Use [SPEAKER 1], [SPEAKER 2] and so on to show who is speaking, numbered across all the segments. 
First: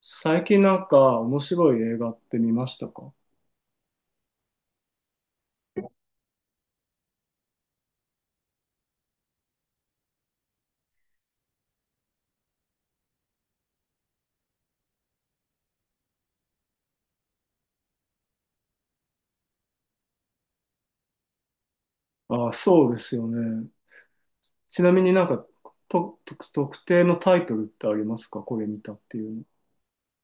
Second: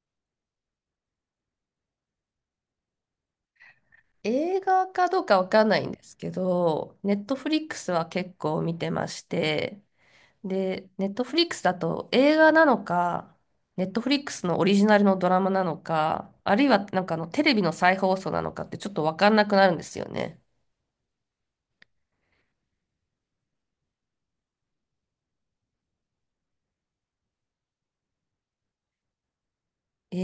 [SPEAKER 1] 最近なんか面白い映画って見ましたか？
[SPEAKER 2] 映画かどうかわかんないんですけど、ネットフリックスは結構見てまして、で、ネットフリックスだと映画なのか、ネットフリックスのオリジナルのドラマなのか、あるいはなんかテレビの再放送なのかってちょっとわかんなくなるんですよね。
[SPEAKER 1] ああ、そうですよね。ちなみになんか、と特定のタイトルってありますか？これ見たっていう。
[SPEAKER 2] え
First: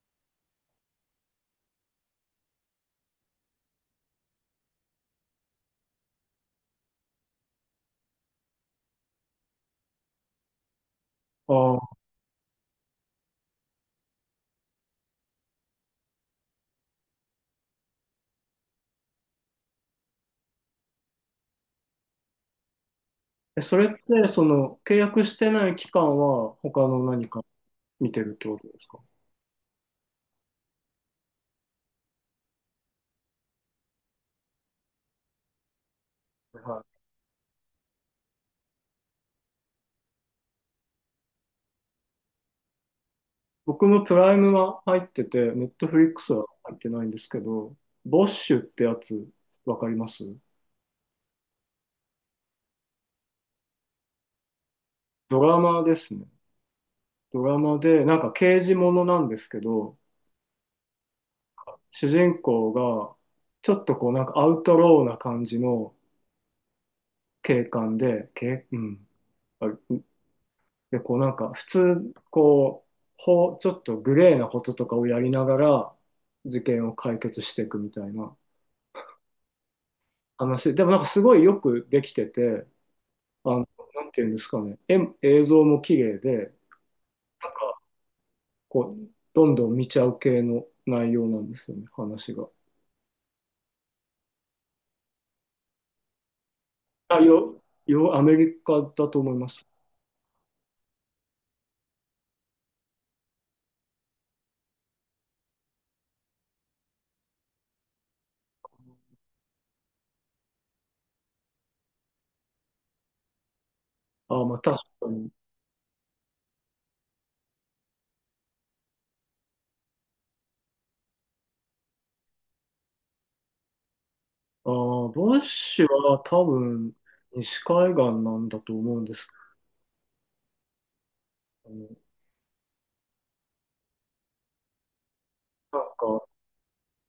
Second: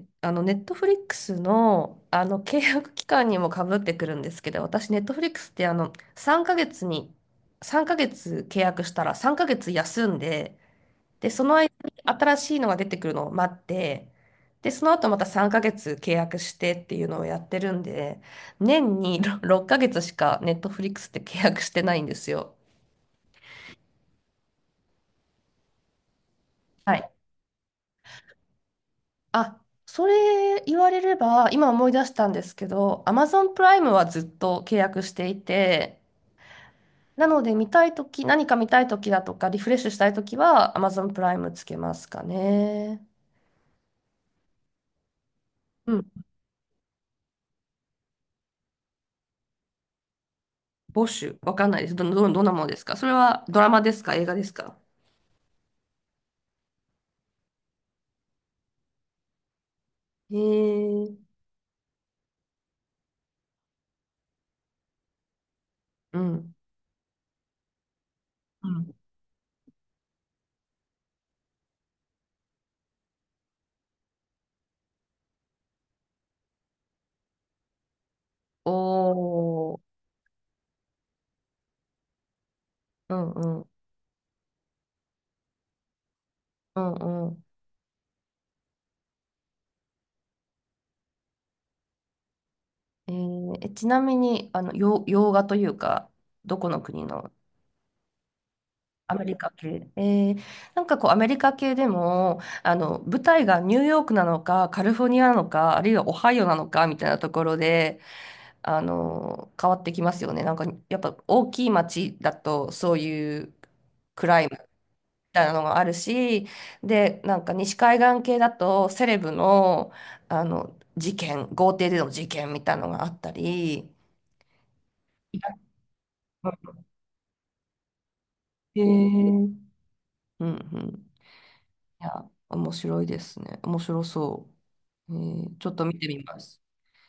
[SPEAKER 2] ネットフリックスの、契約期間にもかぶってくるんですけど、私、ネットフリックスって、3ヶ月に、3ヶ月契約したら3ヶ月休んで、で、その間
[SPEAKER 1] の。あ
[SPEAKER 2] に
[SPEAKER 1] あ、
[SPEAKER 2] 新しいのが出てくるのを待って、で、その後また3ヶ月契約してっていうのをやってるんで、年に6ヶ月しかネットフリックスって契約してないんですよ。
[SPEAKER 1] え、それってその契約してない期間は他
[SPEAKER 2] は
[SPEAKER 1] の
[SPEAKER 2] い。
[SPEAKER 1] 何か見てるってことですか？
[SPEAKER 2] あ、それ言われれば、今思い出したんですけど、Amazon プライムはずっと契約していて、
[SPEAKER 1] はい。
[SPEAKER 2] なので見たいとき、何か見たいときだとか、リフレッシュしたいときは Amazon プライムつけますかね。
[SPEAKER 1] 僕もプライムは入ってて、ネット
[SPEAKER 2] う
[SPEAKER 1] フ
[SPEAKER 2] ん。
[SPEAKER 1] リックスは入ってないんですけど、ボッシュってやつ、わかります？
[SPEAKER 2] ボッシュ、わかんないです。どんなものですか？それはドラマですか？映画ですか？
[SPEAKER 1] ドラマですね。ドラマで、なんか刑事ものなんですけど、
[SPEAKER 2] へえ、
[SPEAKER 1] 主人公が、ちょっとこうなんかアウトローな感じの
[SPEAKER 2] うん。
[SPEAKER 1] 警官で、警
[SPEAKER 2] う
[SPEAKER 1] う
[SPEAKER 2] ん。
[SPEAKER 1] んあ、で、こうなんか普通、こう、ちょっとグレーなこととかをやりながら事件を解決していくみたいな
[SPEAKER 2] おー、
[SPEAKER 1] 話。でもなんかすごいよくできてて、
[SPEAKER 2] うん
[SPEAKER 1] あ
[SPEAKER 2] う
[SPEAKER 1] の、
[SPEAKER 2] ん、
[SPEAKER 1] なんていうんですかね、映像も綺麗で、なん
[SPEAKER 2] うんうん。
[SPEAKER 1] かこう、どんどん見ちゃう系の内容なんですよね、話が。
[SPEAKER 2] えーえちなみに、洋画というか、どこの国
[SPEAKER 1] あ、
[SPEAKER 2] の？
[SPEAKER 1] アメリカだ
[SPEAKER 2] ア
[SPEAKER 1] と
[SPEAKER 2] メ
[SPEAKER 1] 思
[SPEAKER 2] リ
[SPEAKER 1] いま
[SPEAKER 2] カ
[SPEAKER 1] す。
[SPEAKER 2] 系。なんかこう、アメリカ系でも、舞台がニューヨークなのか、カリフォルニアなのか、あるいはオハイオなのか、みたいなところで、変わってきますよね。なんか、やっぱ大きい街だと、そういう、クラ
[SPEAKER 1] あ、
[SPEAKER 2] イ
[SPEAKER 1] ま
[SPEAKER 2] ム
[SPEAKER 1] あ確かに。
[SPEAKER 2] たいなのがあるし、で、なんか西海岸系だとセレブの、事件、豪邸での事件みたいなのがあったり。
[SPEAKER 1] ああ、バッシュは多分西海岸なんだと
[SPEAKER 2] へえ。う
[SPEAKER 1] 思うんですけ
[SPEAKER 2] んうん。い
[SPEAKER 1] ど、
[SPEAKER 2] や、面白いですね。面白そう。ちょっ
[SPEAKER 1] なん
[SPEAKER 2] と見てみ
[SPEAKER 1] か、
[SPEAKER 2] ます。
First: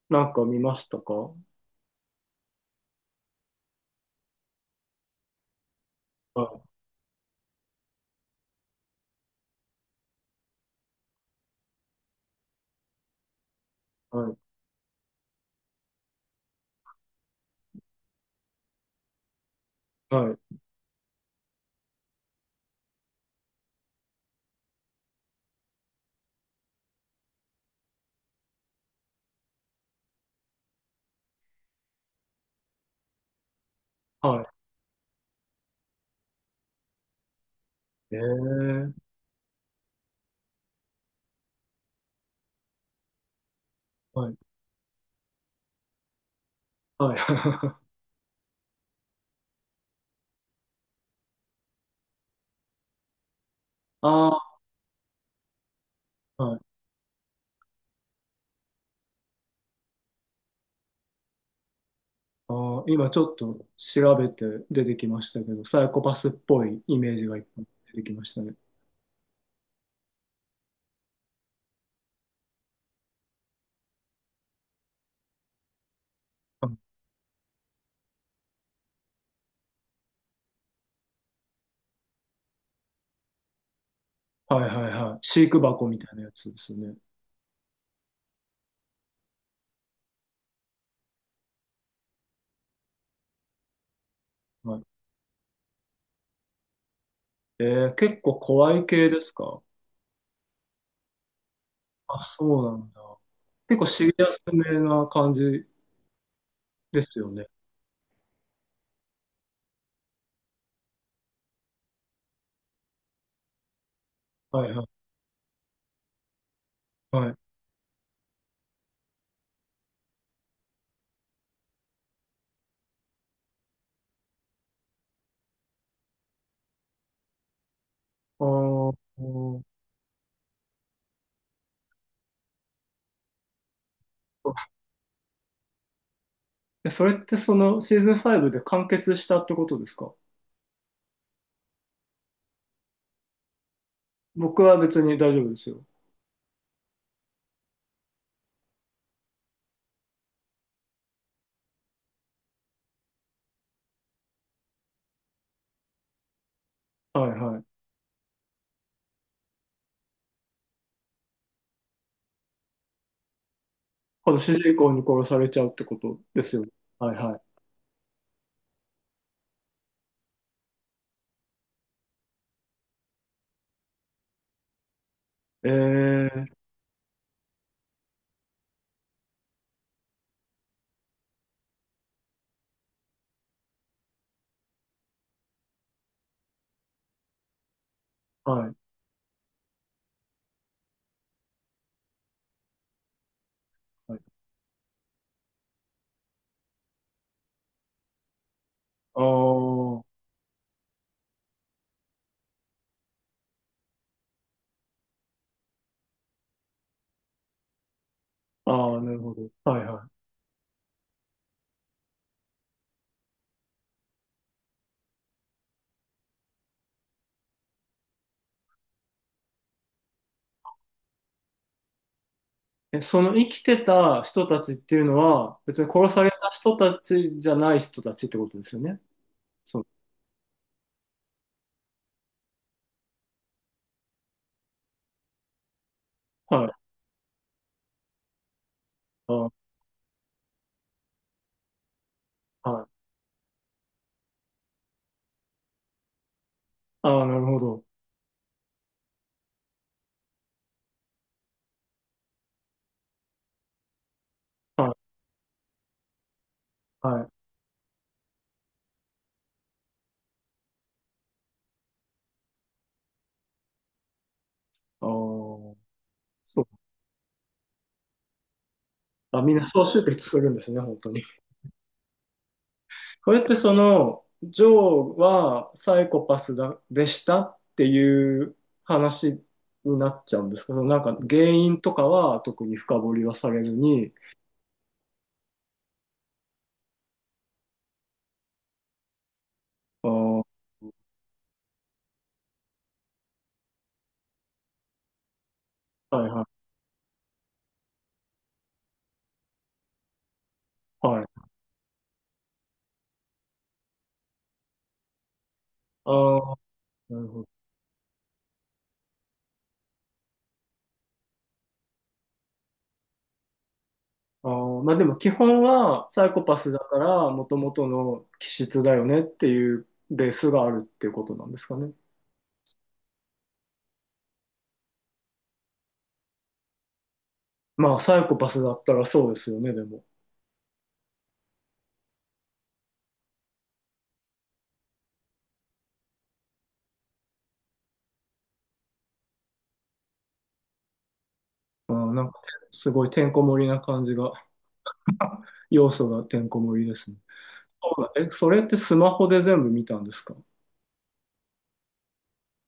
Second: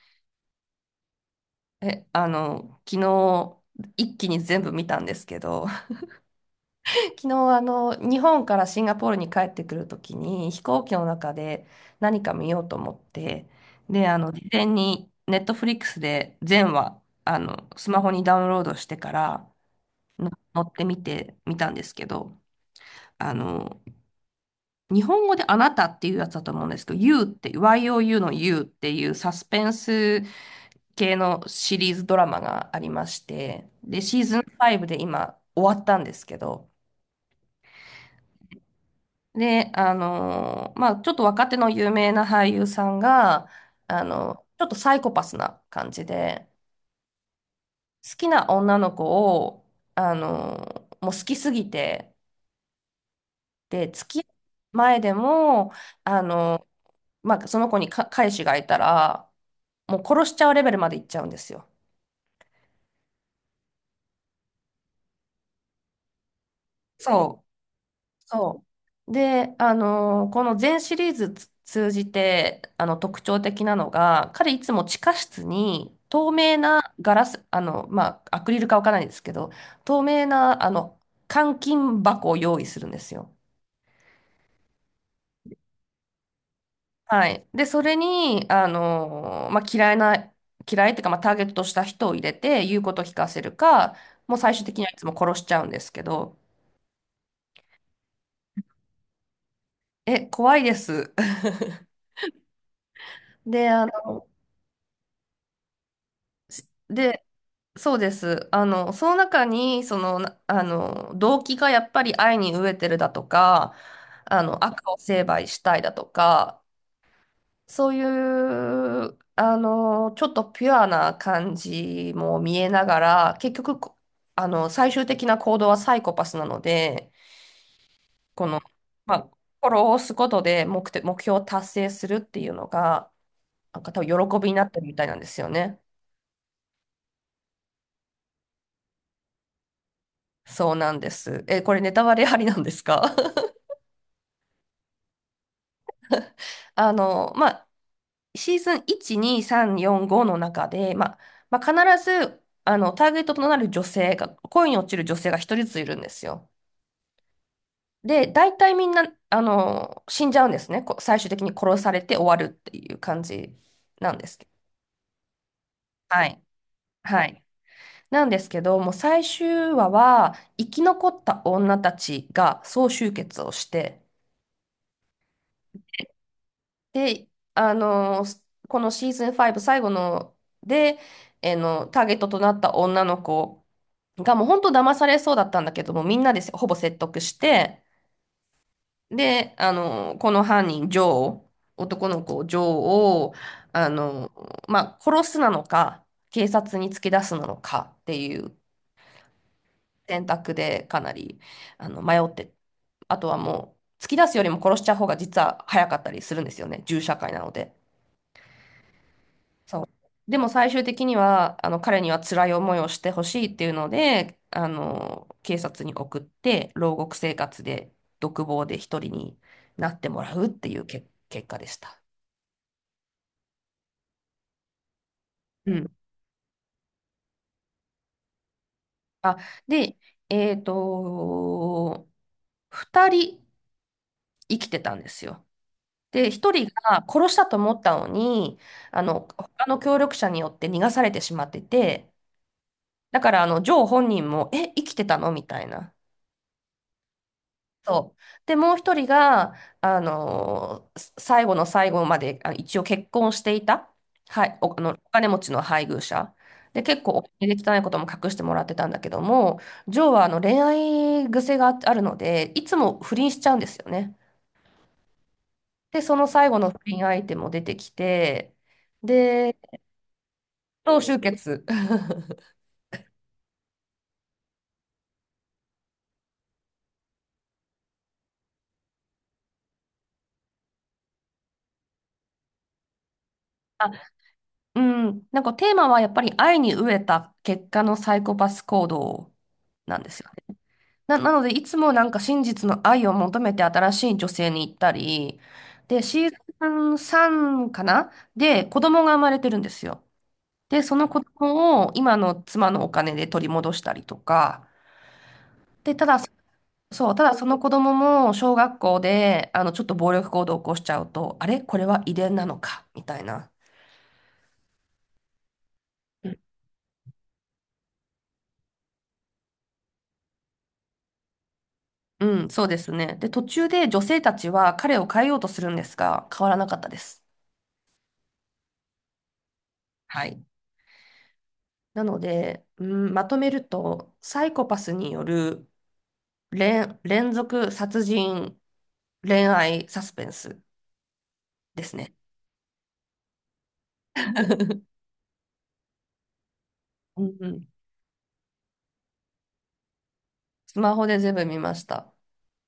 [SPEAKER 1] なんか見ましたか？は
[SPEAKER 2] え、昨日、一気に全部見たんですけど、
[SPEAKER 1] い、
[SPEAKER 2] 昨日、日本からシンガポールに帰ってくるときに、飛行機の中で何か見ようと思って、で、
[SPEAKER 1] はい、
[SPEAKER 2] 事前にネットフリックスで全話、スマホにダウンロードしてからの
[SPEAKER 1] はい、
[SPEAKER 2] 乗ってみてみたんですけど、あの、日本語であなたっていうやつだと思うんですけど、You って、YOU の You っていうサスペンス系のシリーズドラマがありまして、で、シーズン
[SPEAKER 1] は
[SPEAKER 2] 5で今終わったんですけど、
[SPEAKER 1] い。
[SPEAKER 2] で、まあ、ちょっと若手の有名な俳優さんが、
[SPEAKER 1] はい、
[SPEAKER 2] ちょっとサイコパスな感じで、
[SPEAKER 1] はい。
[SPEAKER 2] 好きな女の子を、あのもう好きすぎて、で、付き合
[SPEAKER 1] あ
[SPEAKER 2] う前でも、あ
[SPEAKER 1] あ、はい。
[SPEAKER 2] のーまあ、その子に彼氏がいたら、もう殺しちゃうレベルまで行っちゃうんですよ。
[SPEAKER 1] ああ、今ちょっと調べて出てきましたけど、サイコパスっぽいイメージがい
[SPEAKER 2] そ
[SPEAKER 1] っぱい出てき
[SPEAKER 2] う。
[SPEAKER 1] ましたね。
[SPEAKER 2] そう。で、この全シリーズ通じて、特徴的なのが、彼いつも地下室に透明
[SPEAKER 1] うん、
[SPEAKER 2] なガラス、まあ、アクリルかわからないですけど、透明な、監禁箱を用意するんですよ。
[SPEAKER 1] はい、はい、はい。飼育箱みたいなやつですね。
[SPEAKER 2] はい。で、それに、まあ、嫌いっていうか、まあ、ターゲットとした人を入れて、言うことを聞かせるか、もう最終的
[SPEAKER 1] は
[SPEAKER 2] に
[SPEAKER 1] い。
[SPEAKER 2] はいつも殺しちゃうんですけど、
[SPEAKER 1] え結構怖い系ですか？
[SPEAKER 2] え、怖いです。
[SPEAKER 1] あ、そうなんだ。
[SPEAKER 2] で、
[SPEAKER 1] 結構シリアスめな感じです
[SPEAKER 2] で、
[SPEAKER 1] よね。
[SPEAKER 2] そうです。その中に、動機がやっぱり愛に飢えてるだとか、
[SPEAKER 1] はい、は
[SPEAKER 2] 悪を
[SPEAKER 1] い、
[SPEAKER 2] 成敗したいだとか、
[SPEAKER 1] はい。
[SPEAKER 2] そういう、ちょっとピュアな感じも見えながら、結局、最終的な行動はサイコパスなので、
[SPEAKER 1] あ
[SPEAKER 2] この、
[SPEAKER 1] ー、
[SPEAKER 2] まあ、
[SPEAKER 1] おー、
[SPEAKER 2] 心を押すことで目的、目標を達成するっていうのが、なんか多分喜びになってるみたいなんですよね。
[SPEAKER 1] え、それってそのシーズン5で完結したってことですか？
[SPEAKER 2] そうなんです。え、これネタバレありなんですか？
[SPEAKER 1] 僕は別に大丈夫ですよ。
[SPEAKER 2] まあ、シーズン1、2、3、4、5の中で、まあ、必ず、ターゲットとなる女性が、恋に落ちる女性が一人ずついるんですよ。
[SPEAKER 1] はい、はい。
[SPEAKER 2] で、大体みんな、死んじゃうんですね。最終的に殺されて終わるっていう感じなんで
[SPEAKER 1] こ
[SPEAKER 2] す
[SPEAKER 1] の
[SPEAKER 2] けど。
[SPEAKER 1] 主人公に殺されちゃうってこと
[SPEAKER 2] はい。
[SPEAKER 1] ですよね。はい、
[SPEAKER 2] は
[SPEAKER 1] は
[SPEAKER 2] い。なんですけど、もう最終話は、生き残った女たちが総集結をして、
[SPEAKER 1] い。
[SPEAKER 2] で、このシーズン5最後ので、えーの、ターゲットとなった女の子がもう本当騙されそうだったんだけども、みんなでほぼ説得して、
[SPEAKER 1] はい。
[SPEAKER 2] で、この犯人、ジョー、男の子、ジョーを、あ
[SPEAKER 1] はい、
[SPEAKER 2] の、まあ、殺すなのか、警察に突き出すなのかっていう
[SPEAKER 1] あー、
[SPEAKER 2] 選択でかなり、迷って、あとはもう、突き出すよりも殺しちゃう方が実は早かったりするんですよね、銃社会なので。
[SPEAKER 1] あー、なるほど。は
[SPEAKER 2] そ
[SPEAKER 1] い、
[SPEAKER 2] う。
[SPEAKER 1] は
[SPEAKER 2] でも最終的には、彼には辛い思いをしてほしいっていうので、警察に送って、牢獄生活で、独房で一人になってもらうっていう結果でした。
[SPEAKER 1] い。え、その生きてた人たちっていうのは、
[SPEAKER 2] う
[SPEAKER 1] 別
[SPEAKER 2] ん。
[SPEAKER 1] に殺された人たちじゃない人たちってことですよね。
[SPEAKER 2] あ、
[SPEAKER 1] そう。
[SPEAKER 2] で、えっと、二人生きてたんですよ。で、一人
[SPEAKER 1] はい。
[SPEAKER 2] が殺したと思ったのに、
[SPEAKER 1] あー、
[SPEAKER 2] 他の協力者によって逃がされてしまってて、
[SPEAKER 1] はい。
[SPEAKER 2] だから、ジョー本人も、え、生きてたのみたいな。
[SPEAKER 1] あー、なるほど。
[SPEAKER 2] そう。で、もう一人が、あのーす最後の最後まで、あ、一応結婚していた、はい、
[SPEAKER 1] は
[SPEAKER 2] お
[SPEAKER 1] い。
[SPEAKER 2] 金持ちの配偶者。で、結構
[SPEAKER 1] は
[SPEAKER 2] お
[SPEAKER 1] い。
[SPEAKER 2] 金で汚いことも隠してもらってたんだけども、ジョーはあの恋愛癖があるので、いつも不倫しちゃうんですよね。
[SPEAKER 1] ああ、
[SPEAKER 2] で、その最後
[SPEAKER 1] そう、
[SPEAKER 2] の不倫相手も出てきて、
[SPEAKER 1] あ、み
[SPEAKER 2] で、
[SPEAKER 1] んな総集結するんですね、本
[SPEAKER 2] 同
[SPEAKER 1] 当
[SPEAKER 2] 終
[SPEAKER 1] に。
[SPEAKER 2] 結。
[SPEAKER 1] これってその、ジョーはサイコパスだ、でしたっていう話になっちゃうんですけど、なんか原因とかは特に深掘りはされず
[SPEAKER 2] あ、
[SPEAKER 1] に、
[SPEAKER 2] うん、なんかテーマはやっぱり愛に飢えた結果のサイコパス行動なん
[SPEAKER 1] あ
[SPEAKER 2] ですよ。
[SPEAKER 1] ー、
[SPEAKER 2] なので、いつもなんか真実の愛を求めて新しい女性に行ったり、で、
[SPEAKER 1] は
[SPEAKER 2] シ
[SPEAKER 1] い、
[SPEAKER 2] ー
[SPEAKER 1] は
[SPEAKER 2] ズン3かなで、子供が生まれてるんですよ。で、そ
[SPEAKER 1] い、
[SPEAKER 2] の子
[SPEAKER 1] はい。
[SPEAKER 2] 供を今の妻のお金で取り戻したりとか、で、た
[SPEAKER 1] あ
[SPEAKER 2] だ、
[SPEAKER 1] ー、
[SPEAKER 2] そう、
[SPEAKER 1] な
[SPEAKER 2] た
[SPEAKER 1] る
[SPEAKER 2] だ
[SPEAKER 1] ほ
[SPEAKER 2] そ
[SPEAKER 1] ど。
[SPEAKER 2] の子供も小学校で、ちょっと暴力行動を起こしちゃうと、あれこれは遺伝なのかみたいな。
[SPEAKER 1] あー、まあでも基本はサ
[SPEAKER 2] う
[SPEAKER 1] イ
[SPEAKER 2] ん、
[SPEAKER 1] コパスだから、もともとの気質だよねっていうベースがあるっていうことなんですかね。
[SPEAKER 2] うんそうですね。で、途中で女性たちは彼を変えようとするんですが、変わらなかったです。
[SPEAKER 1] まあサイコパスだったらそうですよね、でも。
[SPEAKER 2] はい。なので、うん、まとめると、サイコパスによる連続殺人恋愛サスペンスで
[SPEAKER 1] あ
[SPEAKER 2] すね。
[SPEAKER 1] ー、なんかすごいてんこ盛りな感じが。要素がてんこ盛りですね。
[SPEAKER 2] うんうん。
[SPEAKER 1] そうだ、え、それってスマホで全部見たんですか？
[SPEAKER 2] スマホで全部見ました。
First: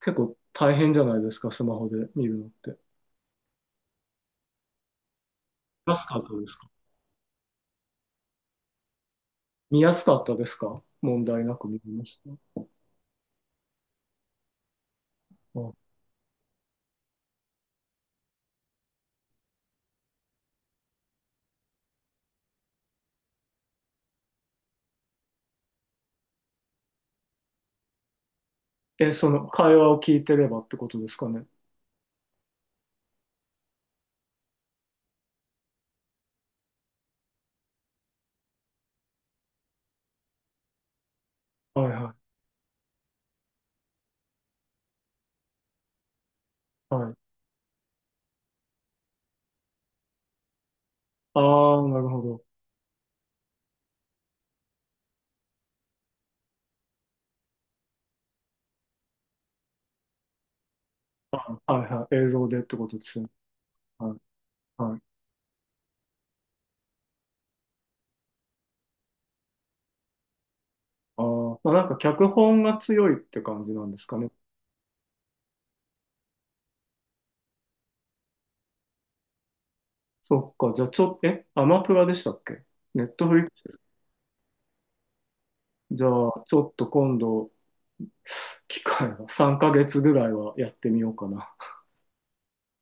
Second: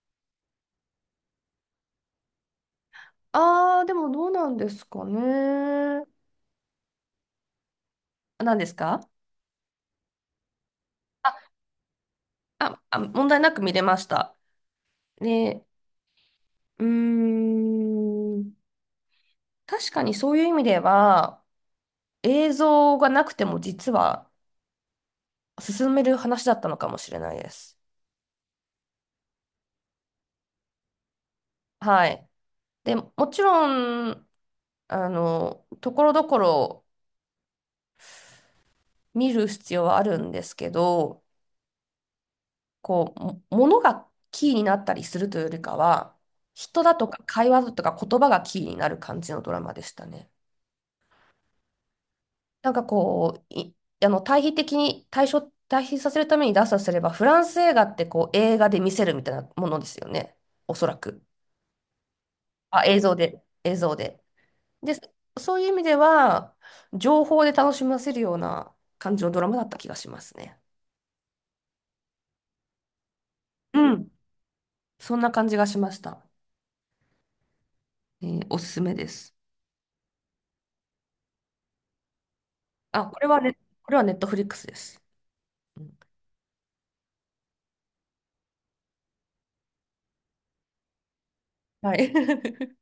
[SPEAKER 1] 結構大変じゃないですか、スマホで見るのって。
[SPEAKER 2] あー、でもどうなんですか
[SPEAKER 1] 見や
[SPEAKER 2] ね。
[SPEAKER 1] すかったですか？
[SPEAKER 2] あ、何ですか？
[SPEAKER 1] 見やすかったですか？問
[SPEAKER 2] あ、
[SPEAKER 1] 題なく見れました？
[SPEAKER 2] 問題なく見れました。で、
[SPEAKER 1] あ、
[SPEAKER 2] うーん、確かにそういう意味では、映像がなくても実は進める話だったのかもしれないです。
[SPEAKER 1] え、その会話を聞いてればってことですかね。
[SPEAKER 2] はい。で、もちろん、ところどころ見る必要はあるんですけど、
[SPEAKER 1] はい、は
[SPEAKER 2] こう、物がキーになったりするというよりかは、人だ
[SPEAKER 1] い、
[SPEAKER 2] と
[SPEAKER 1] はい。
[SPEAKER 2] か会話だとか言葉がキーになる感じのドラマでしたね。
[SPEAKER 1] ああ、なるほど。
[SPEAKER 2] なんかこう、い、あの、対比させるために出すとすれば、フランス映画ってこう映画で見せるみたいなものですよね。おそらく。
[SPEAKER 1] はい、はい。映像でって
[SPEAKER 2] あ、
[SPEAKER 1] こと
[SPEAKER 2] 映
[SPEAKER 1] で
[SPEAKER 2] 像
[SPEAKER 1] すね。
[SPEAKER 2] で。映像
[SPEAKER 1] はい、
[SPEAKER 2] で。で、
[SPEAKER 1] はい。
[SPEAKER 2] そういう意味では、情報で楽しませるような感じのドラマだった気がしますね。
[SPEAKER 1] あー、まあ、なんか脚本が強いって感じな
[SPEAKER 2] う
[SPEAKER 1] んです
[SPEAKER 2] ん
[SPEAKER 1] かね。
[SPEAKER 2] そんな感じがしました。おすすめです。
[SPEAKER 1] そっか。じゃあちょっと、え、アマプラでしたっけ？ネ
[SPEAKER 2] あ、
[SPEAKER 1] ッ
[SPEAKER 2] これ
[SPEAKER 1] トフ
[SPEAKER 2] は
[SPEAKER 1] リック
[SPEAKER 2] ね、
[SPEAKER 1] ス。
[SPEAKER 2] これはネットフリックスです。うん
[SPEAKER 1] じゃあちょっと今度機会は3ヶ月ぐらいはやってみようかな。
[SPEAKER 2] はい。